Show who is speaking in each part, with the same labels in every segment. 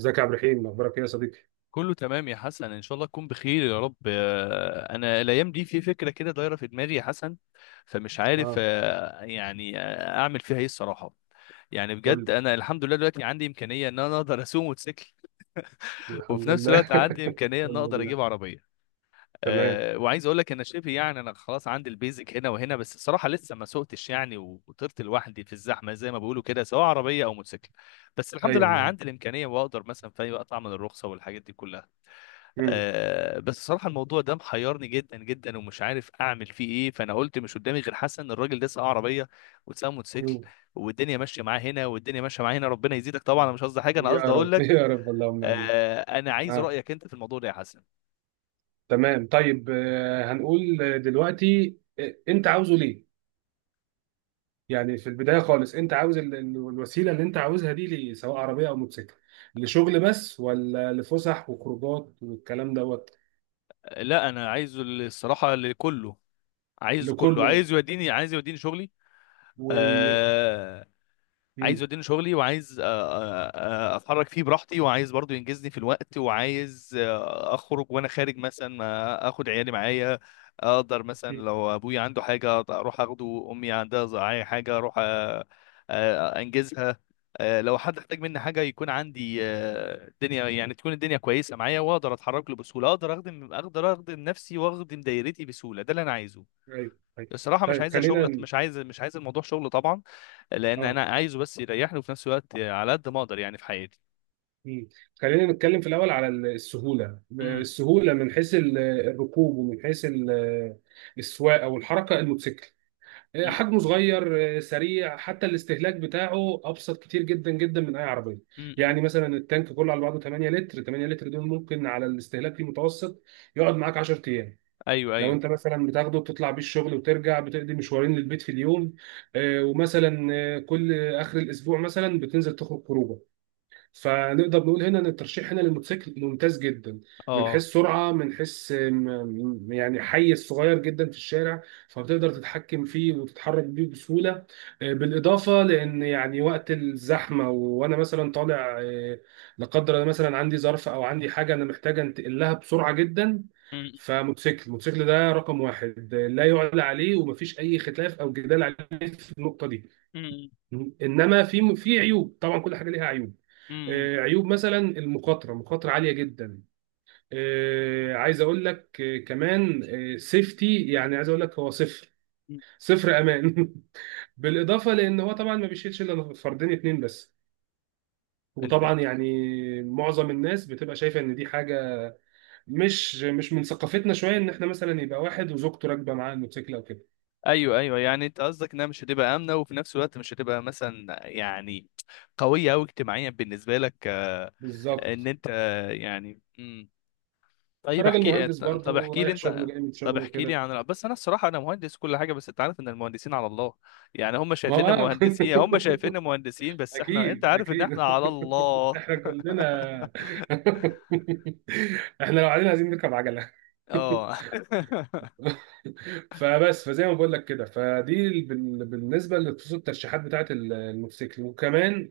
Speaker 1: ازيك يا عبد الرحيم؟ اخبارك ايه يا صديقي؟
Speaker 2: كله تمام يا حسن، ان شاء الله تكون بخير يا رب. انا الايام دي في فكره كده دايره في دماغي يا حسن، فمش عارف،
Speaker 1: اه.
Speaker 2: يعني اعمل فيها ايه الصراحه؟ يعني بجد
Speaker 1: قول
Speaker 2: انا الحمد لله دلوقتي عندي امكانيه ان انا اقدر اسوق موتوسيكل،
Speaker 1: لي.
Speaker 2: وفي
Speaker 1: الحمد
Speaker 2: نفس
Speaker 1: لله.
Speaker 2: الوقت عندي امكانيه ان
Speaker 1: الحمد
Speaker 2: اقدر
Speaker 1: لله.
Speaker 2: اجيب عربيه.
Speaker 1: تمام.
Speaker 2: وعايز اقول لك، انا شبه يعني انا خلاص عندي البيزك هنا وهنا، بس الصراحه لسه ما سوقتش يعني وطرت لوحدي في الزحمه زي ما بيقولوا كده، سواء عربيه او موتوسيكل. بس الحمد لله
Speaker 1: ايوه مان.
Speaker 2: عندي الامكانيه واقدر مثلا في اي وقت اعمل الرخصه والحاجات دي كلها.
Speaker 1: مم.
Speaker 2: بس صراحة الموضوع ده محيرني جدا جدا، ومش عارف اعمل فيه ايه. فانا قلت مش قدامي غير حسن، الراجل ده سواق عربية وسواق موتوسيكل،
Speaker 1: مم.
Speaker 2: والدنيا ماشية معاه هنا والدنيا ماشية معاه هنا. ربنا يزيدك طبعا، انا مش قصدي حاجة، انا
Speaker 1: يا
Speaker 2: قصدي اقول
Speaker 1: رب.
Speaker 2: لك.
Speaker 1: يا رب اللهم امين.
Speaker 2: انا عايز
Speaker 1: اه،
Speaker 2: رأيك انت في الموضوع ده يا حسن.
Speaker 1: تمام. طيب، هنقول دلوقتي انت عاوزه ليه؟ يعني في البدايه خالص، انت عاوز الوسيله اللي انت عاوزها دي ليه، سواء عربيه او موتوسيكل، لشغل بس، ولا لفسح وخروجات والكلام دوت؟
Speaker 2: لا، انا عايز الصراحة لكله، عايز كله،
Speaker 1: لكله.
Speaker 2: عايز يوديني شغلي.
Speaker 1: و
Speaker 2: آه، عايز
Speaker 1: مم.
Speaker 2: يوديني شغلي، وعايز اتحرك فيه براحتي، وعايز برضو ينجزني في الوقت، وعايز اخرج، وانا خارج مثلا اخد عيالي معايا. اقدر مثلا
Speaker 1: مم.
Speaker 2: لو ابويا عنده حاجه اروح اخده، امي عندها أي حاجه اروح انجزها. لو حد احتاج مني حاجه يكون عندي، الدنيا يعني تكون الدنيا كويسه معايا، واقدر اتحرك له بسهوله، اقدر اخدم نفسي واخدم دايرتي بسهوله. ده اللي انا عايزه
Speaker 1: ايوه، ايوه.
Speaker 2: الصراحه. مش
Speaker 1: طيب،
Speaker 2: عايزه شغل،
Speaker 1: خلينا.
Speaker 2: مش عايز الموضوع شغل طبعا، لان
Speaker 1: اه.
Speaker 2: انا عايزه بس يريحني، وفي نفس الوقت على قد ما اقدر يعني في حياتي.
Speaker 1: مم. خلينا نتكلم في الأول على السهولة،
Speaker 2: امم.
Speaker 1: السهولة من حيث الركوب، ومن حيث السواقة والحركة. الموتوسيكل حجمه
Speaker 2: امم.
Speaker 1: صغير، سريع، حتى الاستهلاك بتاعه أبسط كتير جدا جدا من أي عربية. يعني
Speaker 2: امم.
Speaker 1: مثلا التانك كله على بعضه 8 لتر، 8 لتر دول ممكن على الاستهلاك المتوسط يقعد معاك 10 أيام.
Speaker 2: ايوه.
Speaker 1: لو
Speaker 2: ايوه.
Speaker 1: انت مثلا بتاخده بتطلع بيه الشغل وترجع، بتقضي مشوارين للبيت في اليوم. ومثلا كل اخر الاسبوع مثلا بتنزل تخرج خروجه. فنقدر نقول هنا ان الترشيح هنا للموتوسيكل ممتاز جدا، من حيث
Speaker 2: اه.
Speaker 1: سرعه، من حيث يعني حيز صغير جدا في الشارع، فبتقدر تتحكم فيه وتتحرك بيه بسهوله. بالاضافه لان يعني وقت الزحمه و- وانا مثلا طالع، لا قدر الله مثلا عندي ظرف، او عندي حاجه انا محتاج انتقل لها بسرعه جدا.
Speaker 2: امم.
Speaker 1: فموتوسيكل الموتوسيكل ده رقم واحد، لا يعلى عليه، ومفيش اي خلاف او جدال عليه في النقطه دي.
Speaker 2: امم.
Speaker 1: انما في عيوب، طبعا كل حاجه ليها عيوب.
Speaker 2: امم.
Speaker 1: عيوب مثلا، المخاطره مخاطره عاليه جدا. عايز اقول لك كمان، سيفتي يعني، عايز اقول لك هو صفر، صفر امان. بالاضافه لان هو طبعا ما بيشيلش الا فردين اتنين بس.
Speaker 2: انت.
Speaker 1: وطبعا يعني معظم الناس بتبقى شايفه ان دي حاجه مش من ثقافتنا شويه، ان احنا مثلا يبقى واحد وزوجته راكبه معاه الموتوسيكل او كده.
Speaker 2: ايوه، ايوه، يعني انت قصدك انها مش هتبقى امنه، وفي نفس الوقت مش هتبقى مثلا يعني قويه او اجتماعيا بالنسبه لك، ان
Speaker 1: بالظبط.
Speaker 2: انت يعني. امم. طيب،
Speaker 1: راجل
Speaker 2: احكي
Speaker 1: مهندس
Speaker 2: انت، طب
Speaker 1: برضه
Speaker 2: احكي لي
Speaker 1: رايح شغله
Speaker 2: انت،
Speaker 1: جاي من
Speaker 2: طب
Speaker 1: شغله
Speaker 2: احكي لي
Speaker 1: كده.
Speaker 2: عن. بس انا الصراحه انا مهندس كل حاجه، بس انت عارف ان المهندسين على الله، يعني هم
Speaker 1: ما هو
Speaker 2: شايفيننا
Speaker 1: آه.
Speaker 2: مهندسين، يعني هم شايفيننا مهندسين بس احنا انت
Speaker 1: اكيد،
Speaker 2: عارف ان
Speaker 1: اكيد.
Speaker 2: احنا على الله.
Speaker 1: احنا كلنا. احنا لو قاعدين عايزين نركب عجله.
Speaker 2: اه.
Speaker 1: فبس، فزي ما بقول لك كده، فدي بالنسبه لخصوص الترشيحات بتاعت الموتوسيكل، وكمان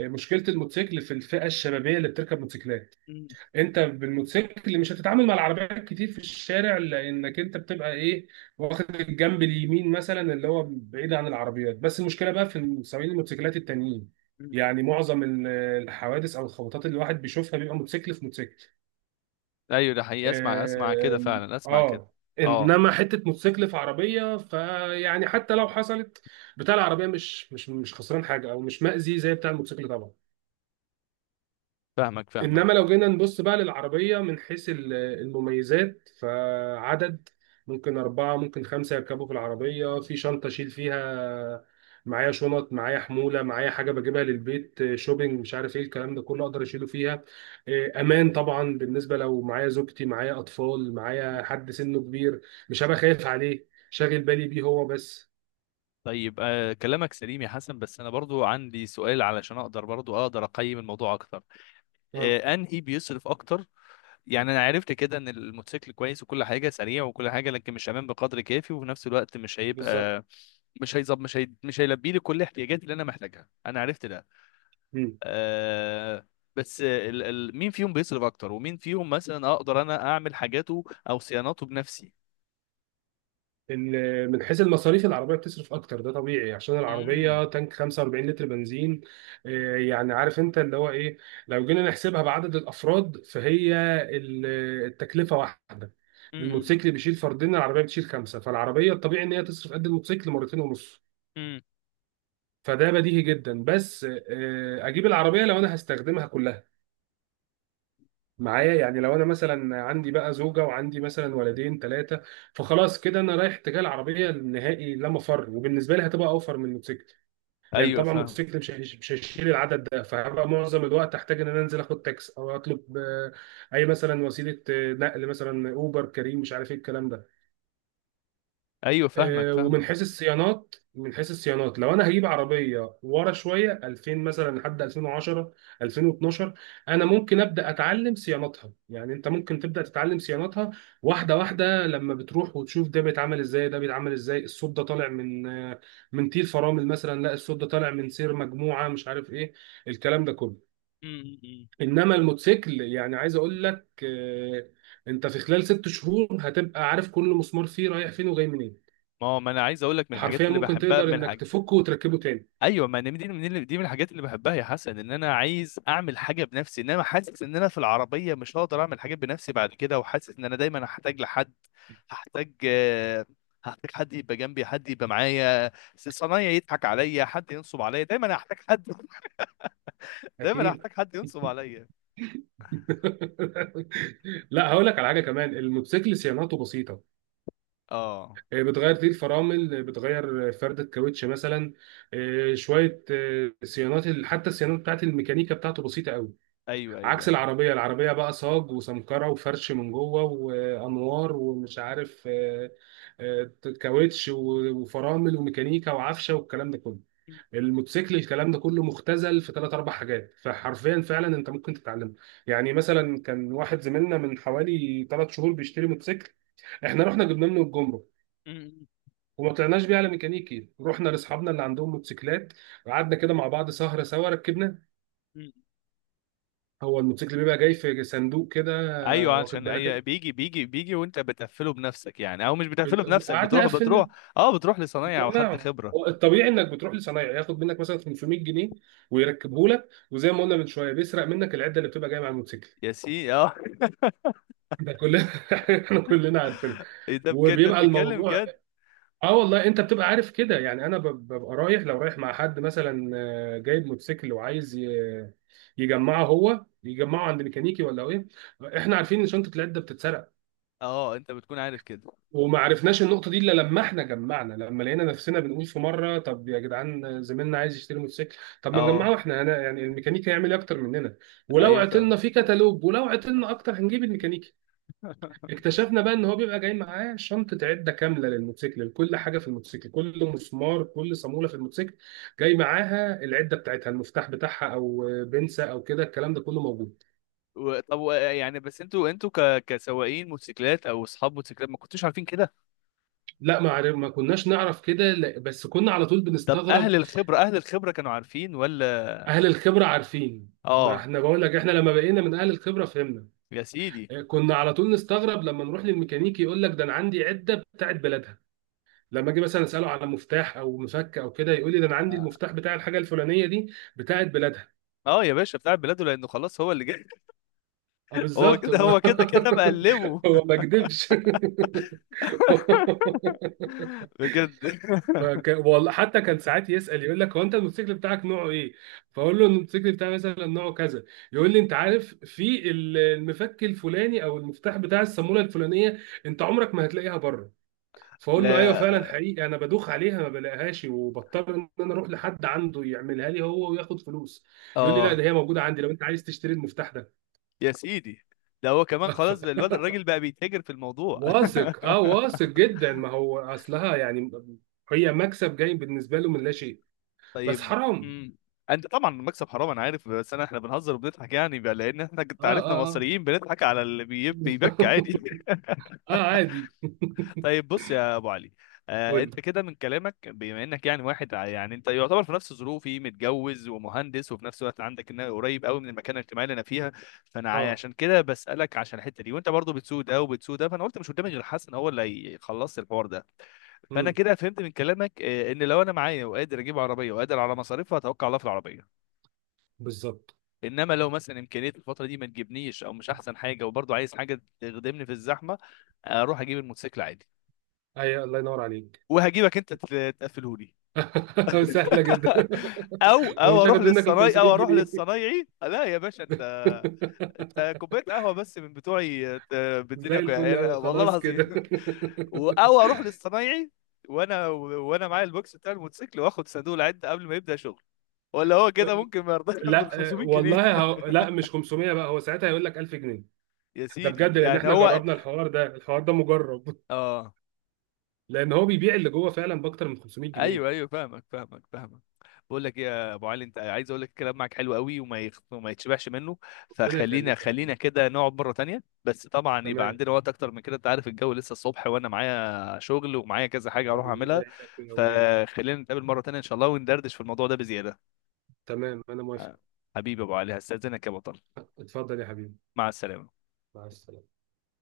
Speaker 1: مشكله الموتوسيكل في الفئه الشبابيه اللي بتركب موتوسيكلات.
Speaker 2: مم.
Speaker 1: انت بالموتوسيكل مش هتتعامل مع العربيات كتير في الشارع، لانك انت بتبقى ايه؟ واخد الجنب اليمين مثلا اللي هو بعيد عن العربيات. بس المشكله بقى في سواقين الموتوسيكلات التانيين. يعني معظم الحوادث او الخبطات اللي الواحد بيشوفها بيبقى موتوسيكل في موتوسيكل.
Speaker 2: ايوه ده حقيقي، اسمع اسمع كده فعلا، اسمع كده.
Speaker 1: اه.
Speaker 2: اه،
Speaker 1: انما حته موتوسيكل في عربيه، فيعني حتى لو حصلت، بتاع العربيه مش خسران حاجه، او مش مأذي زي بتاع الموتوسيكل طبعا.
Speaker 2: فاهمك
Speaker 1: انما
Speaker 2: فاهمك.
Speaker 1: لو جينا نبص بقى للعربيه من حيث المميزات، فعدد ممكن اربعه، ممكن خمسه يركبوا في العربيه، في شنطه اشيل فيها معايا شنط، معايا حموله، معايا حاجه بجيبها للبيت، شوبينج مش عارف ايه الكلام ده كله، اقدر اشيله فيها. إيه، امان طبعا، بالنسبه لو معايا زوجتي، معايا اطفال، معايا حد سنه كبير، مش هبقى خايف عليه شاغل بالي بيه هو بس.
Speaker 2: طيب كلامك سليم يا حسن، بس انا برضو عندي سؤال علشان اقدر برضو اقدر اقيم الموضوع اكتر.
Speaker 1: اه،
Speaker 2: انهي بيصرف اكتر؟ يعني انا عرفت كده ان الموتوسيكل كويس وكل حاجه سريع وكل حاجه، لكن مش امان بقدر كافي، وفي نفس الوقت
Speaker 1: بالظبط.
Speaker 2: مش هيلبي لي كل احتياجاتي اللي انا محتاجها. انا عرفت ده. آه... بس مين فيهم بيصرف اكتر، ومين فيهم مثلا اقدر انا اعمل حاجاته او صيانته بنفسي؟
Speaker 1: من حيث المصاريف العربية بتصرف أكتر، ده طبيعي عشان
Speaker 2: امم.
Speaker 1: العربية تانك 45 لتر بنزين. يعني عارف أنت اللي هو إيه، لو جينا نحسبها بعدد الأفراد فهي ال- التكلفة واحدة.
Speaker 2: امم.
Speaker 1: الموتوسيكل بيشيل فردين، العربية بتشيل خمسة، فالعربية الطبيعي إن هي تصرف قد الموتوسيكل مرتين ونص.
Speaker 2: امم.
Speaker 1: فده بديهي جدا. بس أجيب العربية لو أنا هستخدمها كلها معايا. يعني لو انا مثلا عندي بقى زوجه، وعندي مثلا ولدين، ثلاثه، فخلاص كده انا رايح اتجاه العربيه، النهائي لا مفر، وبالنسبه لي هتبقى اوفر من الموتوسيكل. لان
Speaker 2: ايوه
Speaker 1: طبعا
Speaker 2: فاهم.
Speaker 1: الموتوسيكل مش هيشيل العدد ده، فهبقى معظم الوقت هحتاج ان انا انزل اخد تاكس، او اطلب اي مثلا وسيله نقل، مثلا اوبر، كريم، مش عارف ايه الكلام ده.
Speaker 2: ايوه فاهمك
Speaker 1: ومن
Speaker 2: فاهمك.
Speaker 1: حيث الصيانات، لو انا هجيب عربيه ورا شويه 2000 مثلا لحد 2010، 2012، انا ممكن ابدا اتعلم صيانتها، يعني انت ممكن تبدا تتعلم صيانتها واحده واحده، لما بتروح وتشوف ده بيتعمل ازاي، ده بيتعمل ازاي، الصوت ده طالع من، من تير فرامل مثلا، لا الصوت ده طالع من سير مجموعه، مش عارف ايه الكلام ده كله.
Speaker 2: امم.
Speaker 1: انما الموتوسيكل، يعني عايز اقول لك، انت في خلال ست شهور هتبقى عارف كل مسمار فيه رايح فين وجاي منين.
Speaker 2: ما انا عايز اقول لك، من الحاجات
Speaker 1: حرفيا
Speaker 2: اللي
Speaker 1: ممكن
Speaker 2: بحبها،
Speaker 1: تقدر
Speaker 2: من
Speaker 1: انك
Speaker 2: الحاجات.
Speaker 1: تفكه وتركبه تاني.
Speaker 2: ايوه، ما أنا دي من الحاجات اللي بحبها يا حسن، ان انا عايز اعمل حاجه بنفسي. انما حاسس ان انا في العربيه مش هقدر اعمل حاجات بنفسي بعد كده، وحاسس ان انا دايما هحتاج لحد، هحتاج هحتاج حد يبقى جنبي، حد يبقى معايا صنايعي، يضحك عليا، حد ينصب عليا، دايما هحتاج حد دايما
Speaker 1: اكيد.
Speaker 2: هحتاج حد ينصب عليا.
Speaker 1: لا، هقول لك على حاجه كمان. الموتوسيكل صيانته بسيطه،
Speaker 2: اه.
Speaker 1: بتغير دي الفرامل، بتغير فرده كاوتش مثلا، شويه صيانات، حتى الصيانات بتاعت الميكانيكا بتاعته بسيطه قوي.
Speaker 2: ايوه ايوه
Speaker 1: عكس
Speaker 2: ايوه.
Speaker 1: العربيه. العربيه بقى صاج وسمكره وفرش من جوه وانوار، ومش عارف آه، كاوتش، و- وفرامل وميكانيكا وعفشه والكلام ده كله.
Speaker 2: م-
Speaker 1: الموتوسيكل، الكلام ده كله مختزل في ثلاث اربع حاجات، فحرفيا فعلا انت ممكن تتعلم. يعني مثلا كان واحد زميلنا من حوالي ثلاث شهور بيشتري موتوسيكل، احنا رحنا جبنا منه الجمرك،
Speaker 2: م-
Speaker 1: وما طلعناش بيه على ميكانيكي، رحنا لاصحابنا اللي عندهم موتوسيكلات، وقعدنا كده مع بعض سهره سوا، ركبنا.
Speaker 2: م.
Speaker 1: هو الموتوسيكل بيبقى جاي في صندوق كده،
Speaker 2: ايوه،
Speaker 1: واخد
Speaker 2: عشان
Speaker 1: بالك
Speaker 2: اي،
Speaker 1: انت؟
Speaker 2: بيجي بيجي بيجي، وانت بتقفله بنفسك يعني، او مش بتقفله
Speaker 1: بت-
Speaker 2: بنفسك،
Speaker 1: قعدنا
Speaker 2: بتروح.
Speaker 1: قفلنا،
Speaker 2: اه، بتروح لصنايعي او حد
Speaker 1: اتجمعنا. هو
Speaker 2: خبره.
Speaker 1: الطبيعي انك بتروح لصنايعي ياخد منك مثلا 500 جنيه، ويركبه لك، وزي ما قلنا من شويه بيسرق منك العده اللي بتبقى جايه مع الموتوسيكل.
Speaker 2: يا سي اه.
Speaker 1: ده كلنا. احنا كلنا عارفين.
Speaker 2: ايه ده بجد، انت
Speaker 1: وبيبقى
Speaker 2: بتتكلم
Speaker 1: الموضوع،
Speaker 2: جد؟
Speaker 1: اه والله انت بتبقى عارف كده، يعني انا ببقى رايح، لو رايح مع حد مثلا جايب موتوسيكل وعايز يجمعه، هو يجمعه عند ميكانيكي ولا ايه؟ احنا عارفين ان شنطه العده بتتسرق.
Speaker 2: اه، انت بتكون عارف كده.
Speaker 1: وما عرفناش النقطه دي الا لما احنا جمعنا، لما لقينا نفسنا بنقول في مره، طب يا جدعان زميلنا عايز يشتري موتوسيكل، طب ما
Speaker 2: اه،
Speaker 1: نجمعه احنا هنا، يعني الميكانيكي هيعمل ايه اكتر مننا؟ ولو
Speaker 2: ايوه
Speaker 1: عطلنا
Speaker 2: فاهم.
Speaker 1: في كتالوج، ولو عطلنا اكتر هنجيب الميكانيكي. اكتشفنا بقى ان هو بيبقى جاي معاه شنطه عده كامله للموتوسيكل، لكل حاجه في الموتوسيكل، كل مسمار، كل صاموله في الموتوسيكل جاي معاها العده بتاعتها، المفتاح بتاعها او بنسه او كده، الكلام ده كله موجود.
Speaker 2: طب يعني بس، انتوا كسواقين موتوسيكلات او اصحاب موتوسيكلات، ما كنتوش عارفين كده؟
Speaker 1: لا، ما كناش نعرف كده، بس كنا على طول
Speaker 2: طب اهل
Speaker 1: بنستغرب.
Speaker 2: الخبره، اهل الخبره كانوا عارفين ولا؟
Speaker 1: اهل الخبره عارفين. ما
Speaker 2: اه.
Speaker 1: احنا بقول لك، احنا لما بقينا من اهل الخبره فهمنا.
Speaker 2: يا سيدي.
Speaker 1: كنا على طول نستغرب لما نروح للميكانيكي يقول لك، ده انا عندي عده بتاعت بلدها. لما اجي مثلا اساله على مفتاح او مفك او كده، يقول لي ده انا عندي
Speaker 2: اه.
Speaker 1: المفتاح بتاع الحاجه الفلانيه دي بتاعت بلادها.
Speaker 2: آه يا باشا، بتاع بلاده لانه خلاص هو اللي جاي.
Speaker 1: اه
Speaker 2: هو
Speaker 1: بالظبط.
Speaker 2: كده، هو كده كده مقلبه.
Speaker 1: هو ما كدبش.
Speaker 2: بجد.
Speaker 1: والله حتى كان ساعات يسأل، يقول لك، هو انت الموتوسيكل بتاعك نوعه ايه؟ فاقول له الموتوسيكل بتاعي مثلا نوعه كذا، يقول لي انت عارف في المفك الفلاني او المفتاح بتاع الصامولة الفلانية، انت عمرك ما هتلاقيها بره. فاقول له ايوه، فعلا
Speaker 2: لا.
Speaker 1: حقيقي انا بدوخ عليها ما بلاقيهاش، وبضطر ان انا اروح لحد عنده يعملها لي هو وياخد فلوس. يقول لي لا،
Speaker 2: اه.
Speaker 1: ده هي موجودة عندي لو انت عايز تشتري المفتاح ده.
Speaker 2: يا سيدي، ده هو كمان خلاص بقى، الواد الراجل بقى بيتاجر في الموضوع.
Speaker 1: واثق، اه واثق جدا، ما هو اصلها يعني هي مكسب جاي بالنسبه له من لا شيء. بس
Speaker 2: طيب.
Speaker 1: حرام.
Speaker 2: امم. انت طبعا المكسب حرام، انا عارف، بس احنا بنهزر وبنضحك يعني بقى، لان احنا انت
Speaker 1: اه،
Speaker 2: عارفنا
Speaker 1: اه، اه.
Speaker 2: مصريين بنضحك على اللي بيبكي عادي.
Speaker 1: اه عادي.
Speaker 2: طيب، بص يا ابو علي.
Speaker 1: قول.
Speaker 2: انت كده من كلامك، بما انك يعني واحد، يعني انت يعتبر في نفس ظروفي، متجوز ومهندس، وفي نفس الوقت عندك ان قريب قوي من المكان الاجتماعي اللي انا فيها. فانا
Speaker 1: اه.
Speaker 2: عشان كده بسالك، عشان الحته دي، وانت برضو بتسود ده وبتسود ده، فانا قلت مش قدامي غير حسن هو اللي هيخلص الحوار ده. فانا
Speaker 1: امم.
Speaker 2: كده فهمت من كلامك ان لو انا معايا وقادر اجيب عربيه وقادر على مصاريفها، اتوكل على الله في العربيه.
Speaker 1: بالظبط.
Speaker 2: انما لو مثلا امكانيه الفتره دي ما تجيبنيش او مش احسن حاجه، وبرضه عايز حاجه تخدمني في الزحمه، اروح اجيب الموتوسيكل عادي،
Speaker 1: اي، الله ينور عليك.
Speaker 2: وهجيبك انت تقفله لي.
Speaker 1: سهله جدا.
Speaker 2: او او
Speaker 1: ومش
Speaker 2: اروح
Speaker 1: هاخد منك ال
Speaker 2: للصنايعي،
Speaker 1: 500 جنيه
Speaker 2: لا يا باشا، انت، انت كوبايه قهوه بس من بتوعي
Speaker 1: زي
Speaker 2: بالدنيا،
Speaker 1: الفل
Speaker 2: يعني
Speaker 1: قوي،
Speaker 2: والله
Speaker 1: خلاص
Speaker 2: العظيم.
Speaker 1: كده.
Speaker 2: او اروح للصنايعي، وانا، وانا معايا البوكس بتاع الموتوسيكل، واخد صندوق العد قبل ما يبدا شغل. ولا هو كده ممكن ما يرضاش ياخد
Speaker 1: لا،
Speaker 2: ال 500 جنيه؟
Speaker 1: والله لا مش 500 بقى، هو ساعتها هيقول لك 1000 جنيه.
Speaker 2: يا
Speaker 1: ده بجد،
Speaker 2: سيدي
Speaker 1: لان
Speaker 2: يعني
Speaker 1: احنا
Speaker 2: هو،
Speaker 1: جربنا الحوار ده، الحوار ده مجرب،
Speaker 2: اه.
Speaker 1: لان هو بيبيع اللي جوه فعلا باكتر من 500 جنيه.
Speaker 2: ايوه ايوه، فاهمك فاهمك فاهمك. بقول لك ايه يا ابو علي، انت عايز اقول لك، الكلام معاك حلو قوي، وما يتشبعش منه.
Speaker 1: ربنا يخليك يا
Speaker 2: خلينا
Speaker 1: حبيبي.
Speaker 2: كده نقعد مره تانية، بس طبعا يبقى
Speaker 1: تمام.
Speaker 2: عندنا وقت اكتر من كده، انت عارف الجو لسه الصبح، وانا معايا شغل ومعايا كذا حاجه اروح
Speaker 1: الله
Speaker 2: اعملها.
Speaker 1: يعينك ويقويك.
Speaker 2: فخلينا نتقابل مره تانية ان شاء الله وندردش في الموضوع ده بزياده.
Speaker 1: تمام، انا موافق.
Speaker 2: آه، حبيبي يا ابو علي، هستاذنك يا بطل.
Speaker 1: اتفضل يا حبيبي.
Speaker 2: مع السلامه
Speaker 1: مع السلامه.